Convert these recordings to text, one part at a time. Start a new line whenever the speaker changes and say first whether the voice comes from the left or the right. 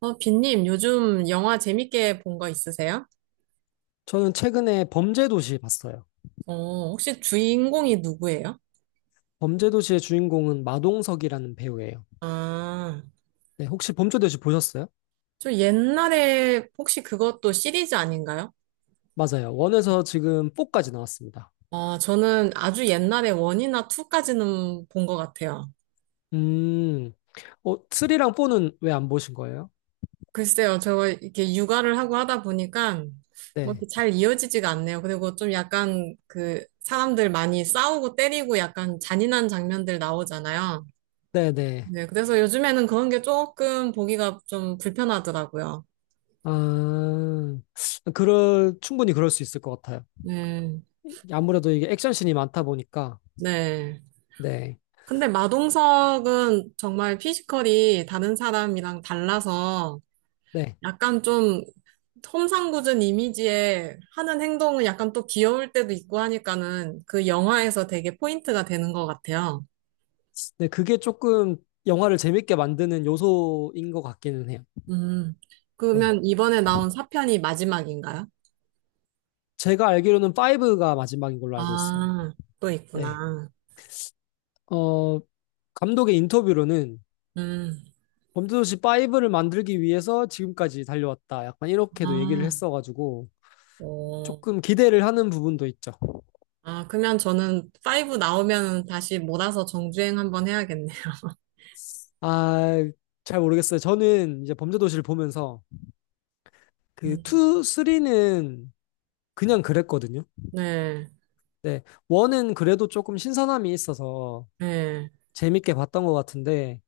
right: 빈님, 요즘 영화 재밌게 본 거 있으세요?
left: 저는 최근에 범죄도시 봤어요.
right: 혹시 주인공이 누구예요?
left: 범죄도시의 주인공은 마동석이라는 배우예요.
right: 아,
left: 네, 혹시 범죄도시 보셨어요?
right: 저 옛날에 혹시 그것도 시리즈 아닌가요?
left: 맞아요. 원에서 지금 4까지 나왔습니다.
right: 저는 아주 옛날에 원이나투까지는 본 것 같아요.
left: 음, 3랑 4는 왜 안 보신 거예요?
right: 글쎄요, 저 이렇게 육아를 하고 하다 보니까 뭐
left: 네,
right: 이렇게 잘 이어지지가 않네요. 그리고 좀 약간 그 사람들 많이 싸우고 때리고 약간 잔인한 장면들 나오잖아요.
left: 네네.
right: 네, 그래서 요즘에는 그런 게 조금 보기가 좀 불편하더라고요.
left: 아, 충분히 그럴 수 있을 것 같아요.
right: 네.
left: 아무래도 이게 액션씬이 많다 보니까,
right: 네.
left: 네,
right: 근데 마동석은 정말 피지컬이 다른 사람이랑 달라서
left: 네.
right: 약간 좀 험상궂은 이미지에 하는 행동은 약간 또 귀여울 때도 있고 하니까는 그 영화에서 되게 포인트가 되는 것 같아요.
left: 네, 그게 조금 영화를 재밌게 만드는 요소인 것 같기는 해요.
right: 음.
left: 네.
right: 그러면 이번에 나온 4편이 마지막인가요?
left: 제가 알기로는 5가 마지막인 걸로 알고 있어요.
right: 아, 또
left: 네.
right: 있구나.
left: 어, 감독의 인터뷰로는
right: 음.
left: 범죄도시 5를 만들기 위해서 지금까지 달려왔다. 약간 이렇게도 얘기를
right: 아,
left: 했어가지고
right: 오.
left: 조금 기대를 하는 부분도 있죠.
right: 아, 그러면 저는 5 나오면 다시 몰아서 정주행 한번 해야겠네요.
left: 아, 잘 모르겠어요. 저는 이제 범죄도시를 보면서 그
right: 음.
left: 2, 3는 그냥 그랬거든요.
right: 네.
left: 네, 1은 그래도 조금 신선함이 있어서
right: 네.
left: 재밌게 봤던 것 같은데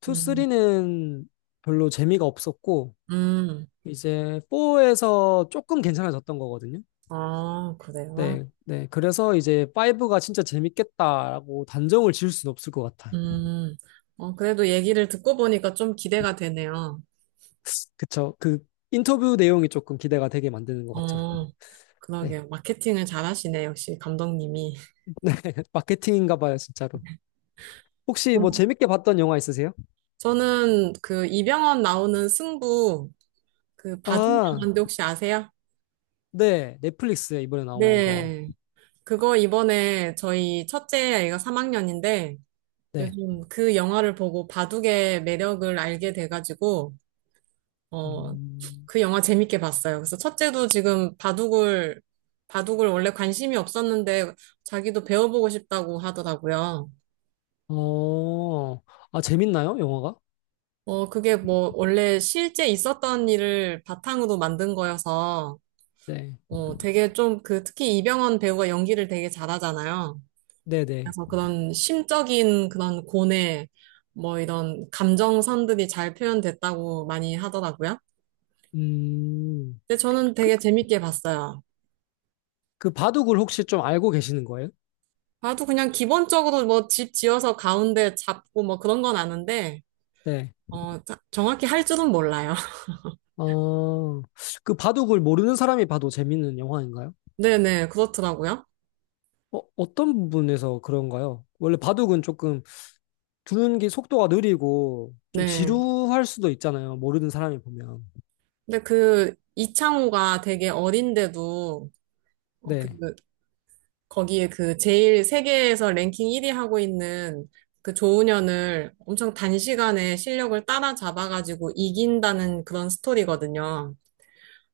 left: 2,
right: 음,
left: 3는 별로 재미가 없었고
right: 음,
left: 이제 4에서 조금 괜찮아졌던 거거든요.
right: 아, 그래요?
left: 네, 네. 그래서 이제 5가 진짜 재밌겠다라고 단정을 지을 수는 없을 것 같아요.
right: 음, 그래도 얘기를 듣고 보니까 좀 기대가 되네요.
left: 그쵸. 그 인터뷰 내용이 조금 기대가 되게 만드는 것 같죠.
right: 어,
left: 네.
right: 그러게요. 마케팅을 잘하시네, 역시 감독님이.
left: 마케팅인가 봐요, 진짜로. 혹시 뭐
right: 음.
left: 재밌게 봤던 영화 있으세요?
right: 저는 그 이병헌 나오는 승부, 그 봐준
left: 아,
right: 영화인데 혹시 아세요?
left: 네. 넷플릭스에 이번에 나온 거.
right: 네. 그거 이번에 저희 첫째 아이가 3학년인데
left: 네.
right: 요즘 그 영화를 보고 바둑의 매력을 알게 돼가지고 어,
left: 음,
right: 그 영화 재밌게 봤어요. 그래서 첫째도 지금 바둑을, 원래 관심이 없었는데 자기도 배워보고 싶다고 하더라고요.
left: 어, 재밌나요, 영화가?
right: 그게 뭐 원래 실제 있었던 일을 바탕으로 만든 거여서
left: 네.
right: 되게 좀 그 특히 이병헌 배우가 연기를 되게 잘하잖아요.
left: 네네.
right: 그래서 그런 심적인 그런 고뇌, 뭐 이런 감정선들이 잘 표현됐다고 많이 하더라고요.
left: 음,
right: 근데 저는
left: 그,
right: 되게 재밌게 봤어요.
left: 그 바둑을 혹시 좀 알고 계시는 거예요?
right: 나도 그냥 기본적으로 뭐 집 지어서 가운데 잡고 뭐 그런 건 아는데,
left: 네.
right: 어, 정확히 할 줄은 몰라요.
left: 어, 그 바둑을 모르는 사람이 봐도 재밌는 영화인가요?
right: 네네, 그렇더라고요.
left: 어떤 부분에서 그런가요? 원래 바둑은 조금 두는 게 속도가 느리고 좀
right: 네.
left: 지루할 수도 있잖아요. 모르는 사람이 보면.
right: 근데 그 이창호가 되게 어린데도, 어, 그,
left: 네,
right: 거기에 그 제일 세계에서 랭킹 1위 하고 있는 그 조은현을 엄청 단시간에 실력을 따라잡아가지고 이긴다는 그런 스토리거든요.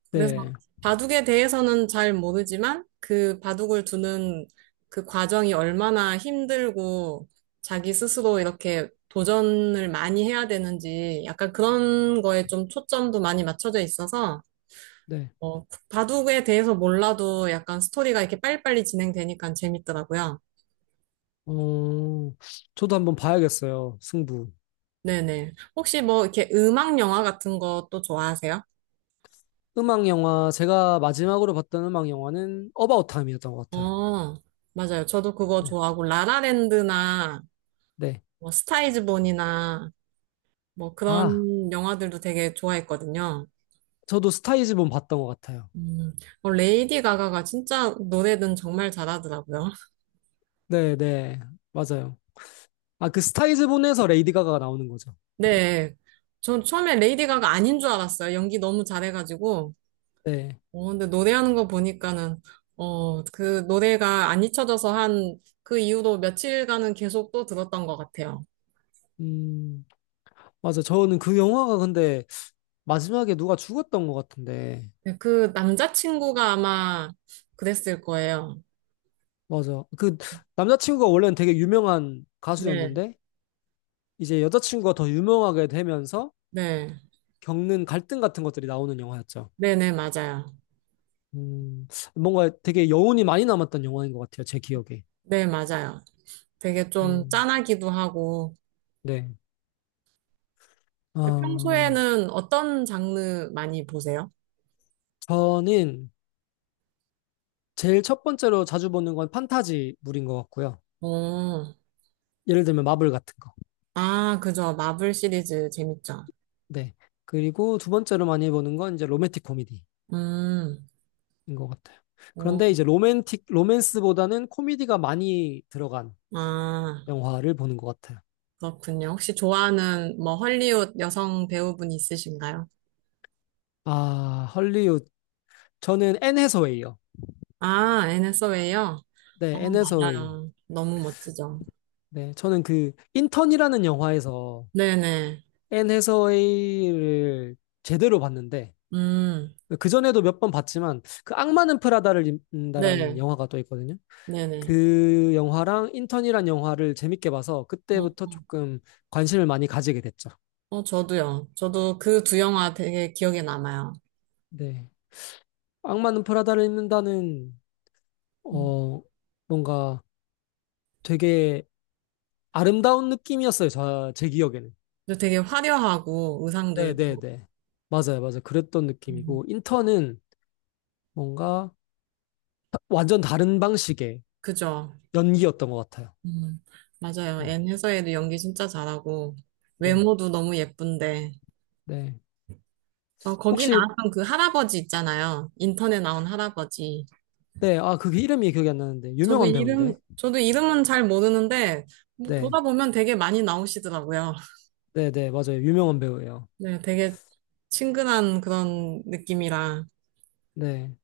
right: 그래서
left: 네,
right: 바둑에 대해서는 잘 모르지만 그 바둑을 두는 그 과정이 얼마나 힘들고 자기 스스로 이렇게 도전을 많이 해야 되는지 약간 그런 거에 좀 초점도 많이 맞춰져 있어서
left: 네.
right: 바둑에 대해서 몰라도 약간 스토리가 이렇게 빨리빨리 진행되니까 재밌더라고요.
left: 어, 저도 한번 봐야겠어요. 승부.
right: 네네. 혹시 뭐 이렇게 음악 영화 같은 것도 좋아하세요?
left: 음악 영화, 제가 마지막으로 봤던 음악 영화는 어바웃 타임이었던 것 같아요.
right: 어, 맞아요. 저도 그거
left: 네,
right: 좋아하고 라라랜드나
left: 네.
right: 뭐 스타이즈 본이나 뭐
left: 아,
right: 그런 영화들도 되게 좋아했거든요.
left: 저도 스타이즈본 봤던 것 같아요.
right: 음, 레이디 가가가 진짜 노래는 정말 잘하더라고요.
left: 네, 네. 맞아요. 아, 그 스타이즈본에서 레이디 가가가 나오는 거죠.
right: 네. 전 처음에 레이디 가가 아닌 줄 알았어요. 연기 너무 잘해가지고.
left: 네.
right: 어, 근데 노래하는 거 보니까는, 어, 그 노래가 안 잊혀져서 한 그 이후로 며칠간은 계속 또 들었던 것 같아요.
left: 음, 맞아. 저는 그 영화가 근데 마지막에 누가 죽었던 것 같은데.
right: 네, 그 남자친구가 아마 그랬을 거예요.
left: 맞아. 그 남자친구가 원래는 되게 유명한
right: 네,
left: 가수였는데, 이제 여자친구가 더 유명하게 되면서
right: 네.
left: 겪는 갈등 같은 것들이 나오는 영화였죠.
right: 네네, 맞아요.
left: 음, 뭔가 되게 여운이 많이 남았던 영화인 것 같아요. 제 기억에.
right: 네, 맞아요. 되게 좀
left: 음,
right: 짠하기도 하고,
left: 네. 어,
right: 평소에는 어떤 장르 많이 보세요?
left: 저는 제일 첫 번째로 자주 보는 건 판타지물인 것 같고요.
right: 어,
left: 예를 들면 마블 같은 거.
right: 아, 그죠. 마블 시리즈 재밌죠.
left: 네. 그리고 두 번째로 많이 보는 건 이제 로맨틱 코미디
right: 음,
left: 인 것 같아요.
right: 어,
left: 그런데 이제 로맨스보다는 코미디가 많이 들어간
right: 아,
left: 영화를 보는 것 같아요.
right: 그렇군요. 혹시 좋아하는 뭐 헐리우드 여성 배우분 있으신가요?
left: 아, 헐리우드. 저는 앤 해서웨이요.
right: 아, 애네 서웨이요. 어,
left: 네, 앤 해서웨이.
right: 맞아요. 너무 멋지죠.
left: 네, 저는 그 인턴이라는 영화에서
right: 네네.
left: 앤 해서웨이를 제대로 봤는데
right: 음,
left: 그전에도 몇 번 봤지만 그 악마는 프라다를 입는다라는
right: 네.
left: 영화가 또 있거든요.
right: 네네.
left: 그 영화랑 인턴이란 영화를 재밌게 봐서
right: 어,
left: 그때부터 조금 관심을 많이 가지게 됐죠.
right: 어, 저도요. 저도 그 두 영화 되게 기억에 남아요.
left: 네. 악마는 프라다를 입는다는
right: 음,
left: 어, 뭔가 되게 아름다운 느낌이었어요. 제 기억에는.
right: 그리고 되게 화려하고 의상들도.
left: 네네네. 맞아요, 맞아요. 그랬던
right: 음,
left: 느낌이고, 인턴은 뭔가 완전 다른 방식의
right: 그죠.
left: 연기였던 것 같아요.
right: 음, 맞아요.
left: 네,
right: N 회사에도 연기 진짜 잘하고,
left: 네.
right: 외모도 너무 예쁜데.
left: 네.
right: 저 거기
left: 혹시,
right: 나왔던 그 할아버지 있잖아요. 인턴에 나온 할아버지.
left: 네, 아, 그게 이름이 기억이 안 나는데, 유명한 배우인데.
right: 저도 이름은 잘 모르는데, 뭐
left: 네,
right: 보다 보면 되게 많이 나오시더라고요.
left: 네네, 맞아요. 유명한 배우예요.
right: 네, 되게 친근한 그런 느낌이라.
left: 네.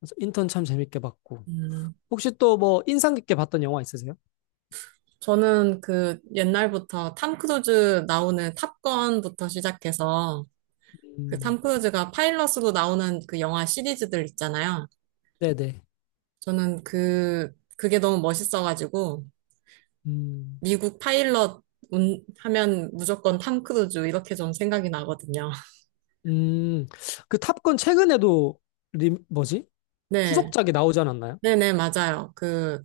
left: 그래서 인턴 참 재밌게 봤고.
right: 음,
left: 혹시 또 뭐 인상 깊게 봤던 영화 있으세요?
right: 저는 그 옛날부터 탐 크루즈 나오는 탑건부터 시작해서, 그
left: 음,
right: 탐 크루즈가 파일럿으로 나오는 그 영화 시리즈들 있잖아요.
left: 네네.
right: 저는 그, 그게 너무 멋있어가지고,
left: 음.
right: 미국 파일럿 하면 무조건 탐 크루즈 이렇게 좀 생각이 나거든요.
left: 음, 그 탑건 최근에도 뭐지?
right: 네.
left: 후속작이 나오지 않았나요?
right: 네네, 맞아요. 그,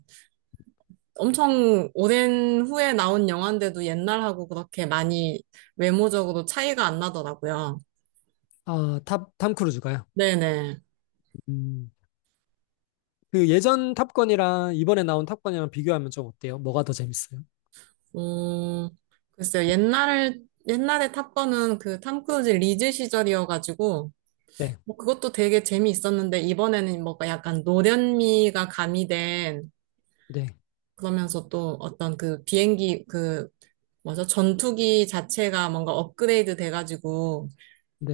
right: 엄청 오랜 후에 나온 영화인데도 옛날하고 그렇게 많이 외모적으로 차이가 안 나더라고요.
left: 아, 탐 크루즈가요.
right: 네네.
left: 음, 그 예전 탑건이랑 이번에 나온 탑건이랑 비교하면 좀 어때요? 뭐가 더 재밌어요?
right: 음, 글쎄요. 옛날에 탑건은 그 탐 크루즈 리즈 시절이어가지고,
left: 네,
right: 뭐 그것도 되게 재미있었는데, 이번에는 뭔가 약간 노련미가 가미된
left: 네,
right: 그러면서 또 어떤 그 비행기 그 뭐죠? 전투기 자체가 뭔가 업그레이드 돼가지고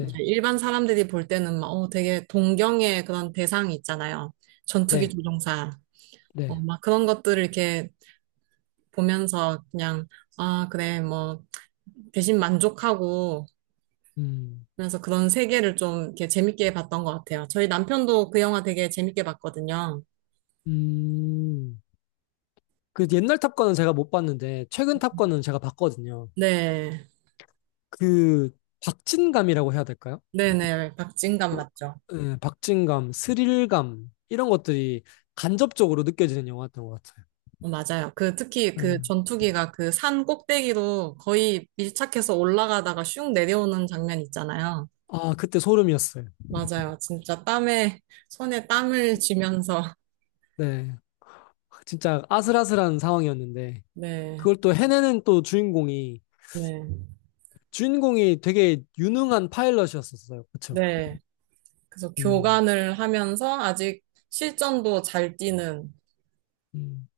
right: 이제 일반 사람들이 볼 때는 막 어, 되게 동경의 그런 대상이 있잖아요. 전투기
left: 네,
right: 조종사.
left: 네.
right: 어, 막 그런 것들을 이렇게 보면서 그냥 아, 그래. 뭐 대신 만족하고
left: 음,
right: 그래서 그런 세계를 좀 이렇게 재밌게 봤던 것 같아요. 저희 남편도 그 영화 되게 재밌게 봤거든요.
left: 음. 그 옛날 탑건은 제가 못 봤는데 최근 탑건은 제가 봤거든요.
right: 네.
left: 그 박진감이라고 해야 될까요?
right: 네네. 박진감
left: 어,
right: 맞죠?
left: 예, 박진감, 스릴감 이런 것들이 간접적으로 느껴지는 영화였던 것 같아요.
right: 어, 맞아요. 그 특히 그
left: 예.
right: 전투기가 그 산 꼭대기로 거의 밀착해서 올라가다가 슝 내려오는 장면 있잖아요.
left: 아, 그때 소름이었어요.
right: 맞아요. 진짜 땀에 손에 땀을 쥐면서
left: 네. 진짜 아슬아슬한 상황이었는데,
right: 네.
left: 그걸 또 해내는 또 주인공이,
right: 네.
left: 주인공이 되게 유능한 파일럿이었었어요. 그쵸?
right: 네. 그래서
left: 음,
right: 교관을 하면서 아직 실전도 잘 뛰는
left: 음.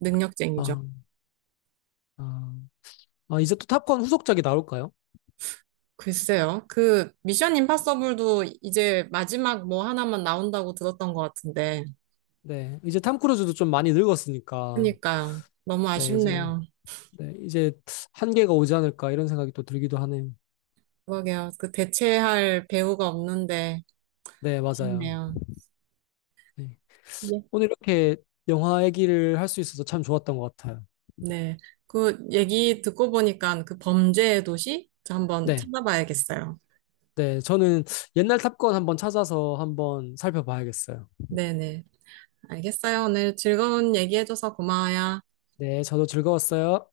right: 능력쟁이죠.
left: 아, 아, 이제 또 탑건 후속작이 나올까요?
right: 글쎄요. 그 미션 임파서블도 이제 마지막 뭐 하나만 나온다고 들었던 것 같은데.
left: 네. 이제 탐 크루즈도 좀 많이 늙었으니까,
right: 그러니까 너무
left: 네, 이제,
right: 아쉽네요.
left: 네, 이제 한계가 오지 않을까 이런 생각이 또 들기도 하네요.
right: 그러게요. 그 대체할 배우가 없는데
left: 네, 맞아요.
right: 있네요.
left: 네.
right: 예.
left: 오늘 이렇게 영화 얘기를 할 수 있어서 참 좋았던 것 같아요.
right: 네. 그 얘기 듣고 보니까 그 범죄의 도시 저 한번
left: 네.
right: 찾아봐야겠어요.
left: 네, 저는 옛날 탑건 한번 찾아서 한번 살펴봐야겠어요.
right: 네네. 알겠어요. 오늘 즐거운 얘기해줘서 고마워요.
left: 네, 저도 즐거웠어요.